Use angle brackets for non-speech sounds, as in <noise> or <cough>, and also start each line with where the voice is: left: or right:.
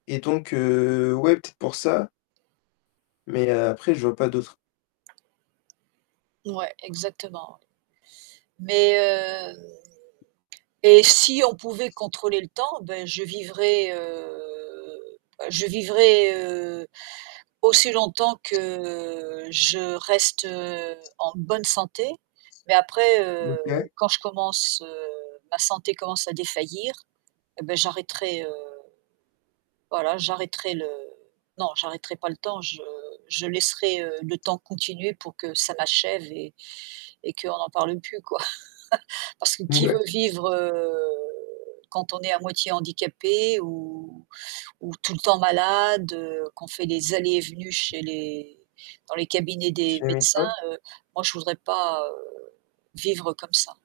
left: Et donc, heu, ouais peut-être pour ça mais après je vois pas d'autres
right: Ouais, exactement. Mais heu et si on pouvait contrôler le temps, bah, je vivrais, heu, bah, je vivrais, heu, aussi longtemps que je reste en bonne santé. Mais après,
left: M
right: heu,
left: OK.
right: quand je commence, heu, ma santé commence à défaillir et bah, j'arrêterai, heu, voilà, j'arrêterai le non, j'arrêterai pas le temps, je je laisserai le temps continuer pour que ça m'achève et et qu'on n'en parle plus, quoi. <chuckles> Parce que qui
left: Mouais.
right: veut vivre, heu, quand on est à moitié handicapé ou ou tout le temps malade, qu'on fait des allées et venues chez les dans les cabinets des médecins,
left: <unintelligible>
right: heu, moi je voudrais pas vivre comme ça.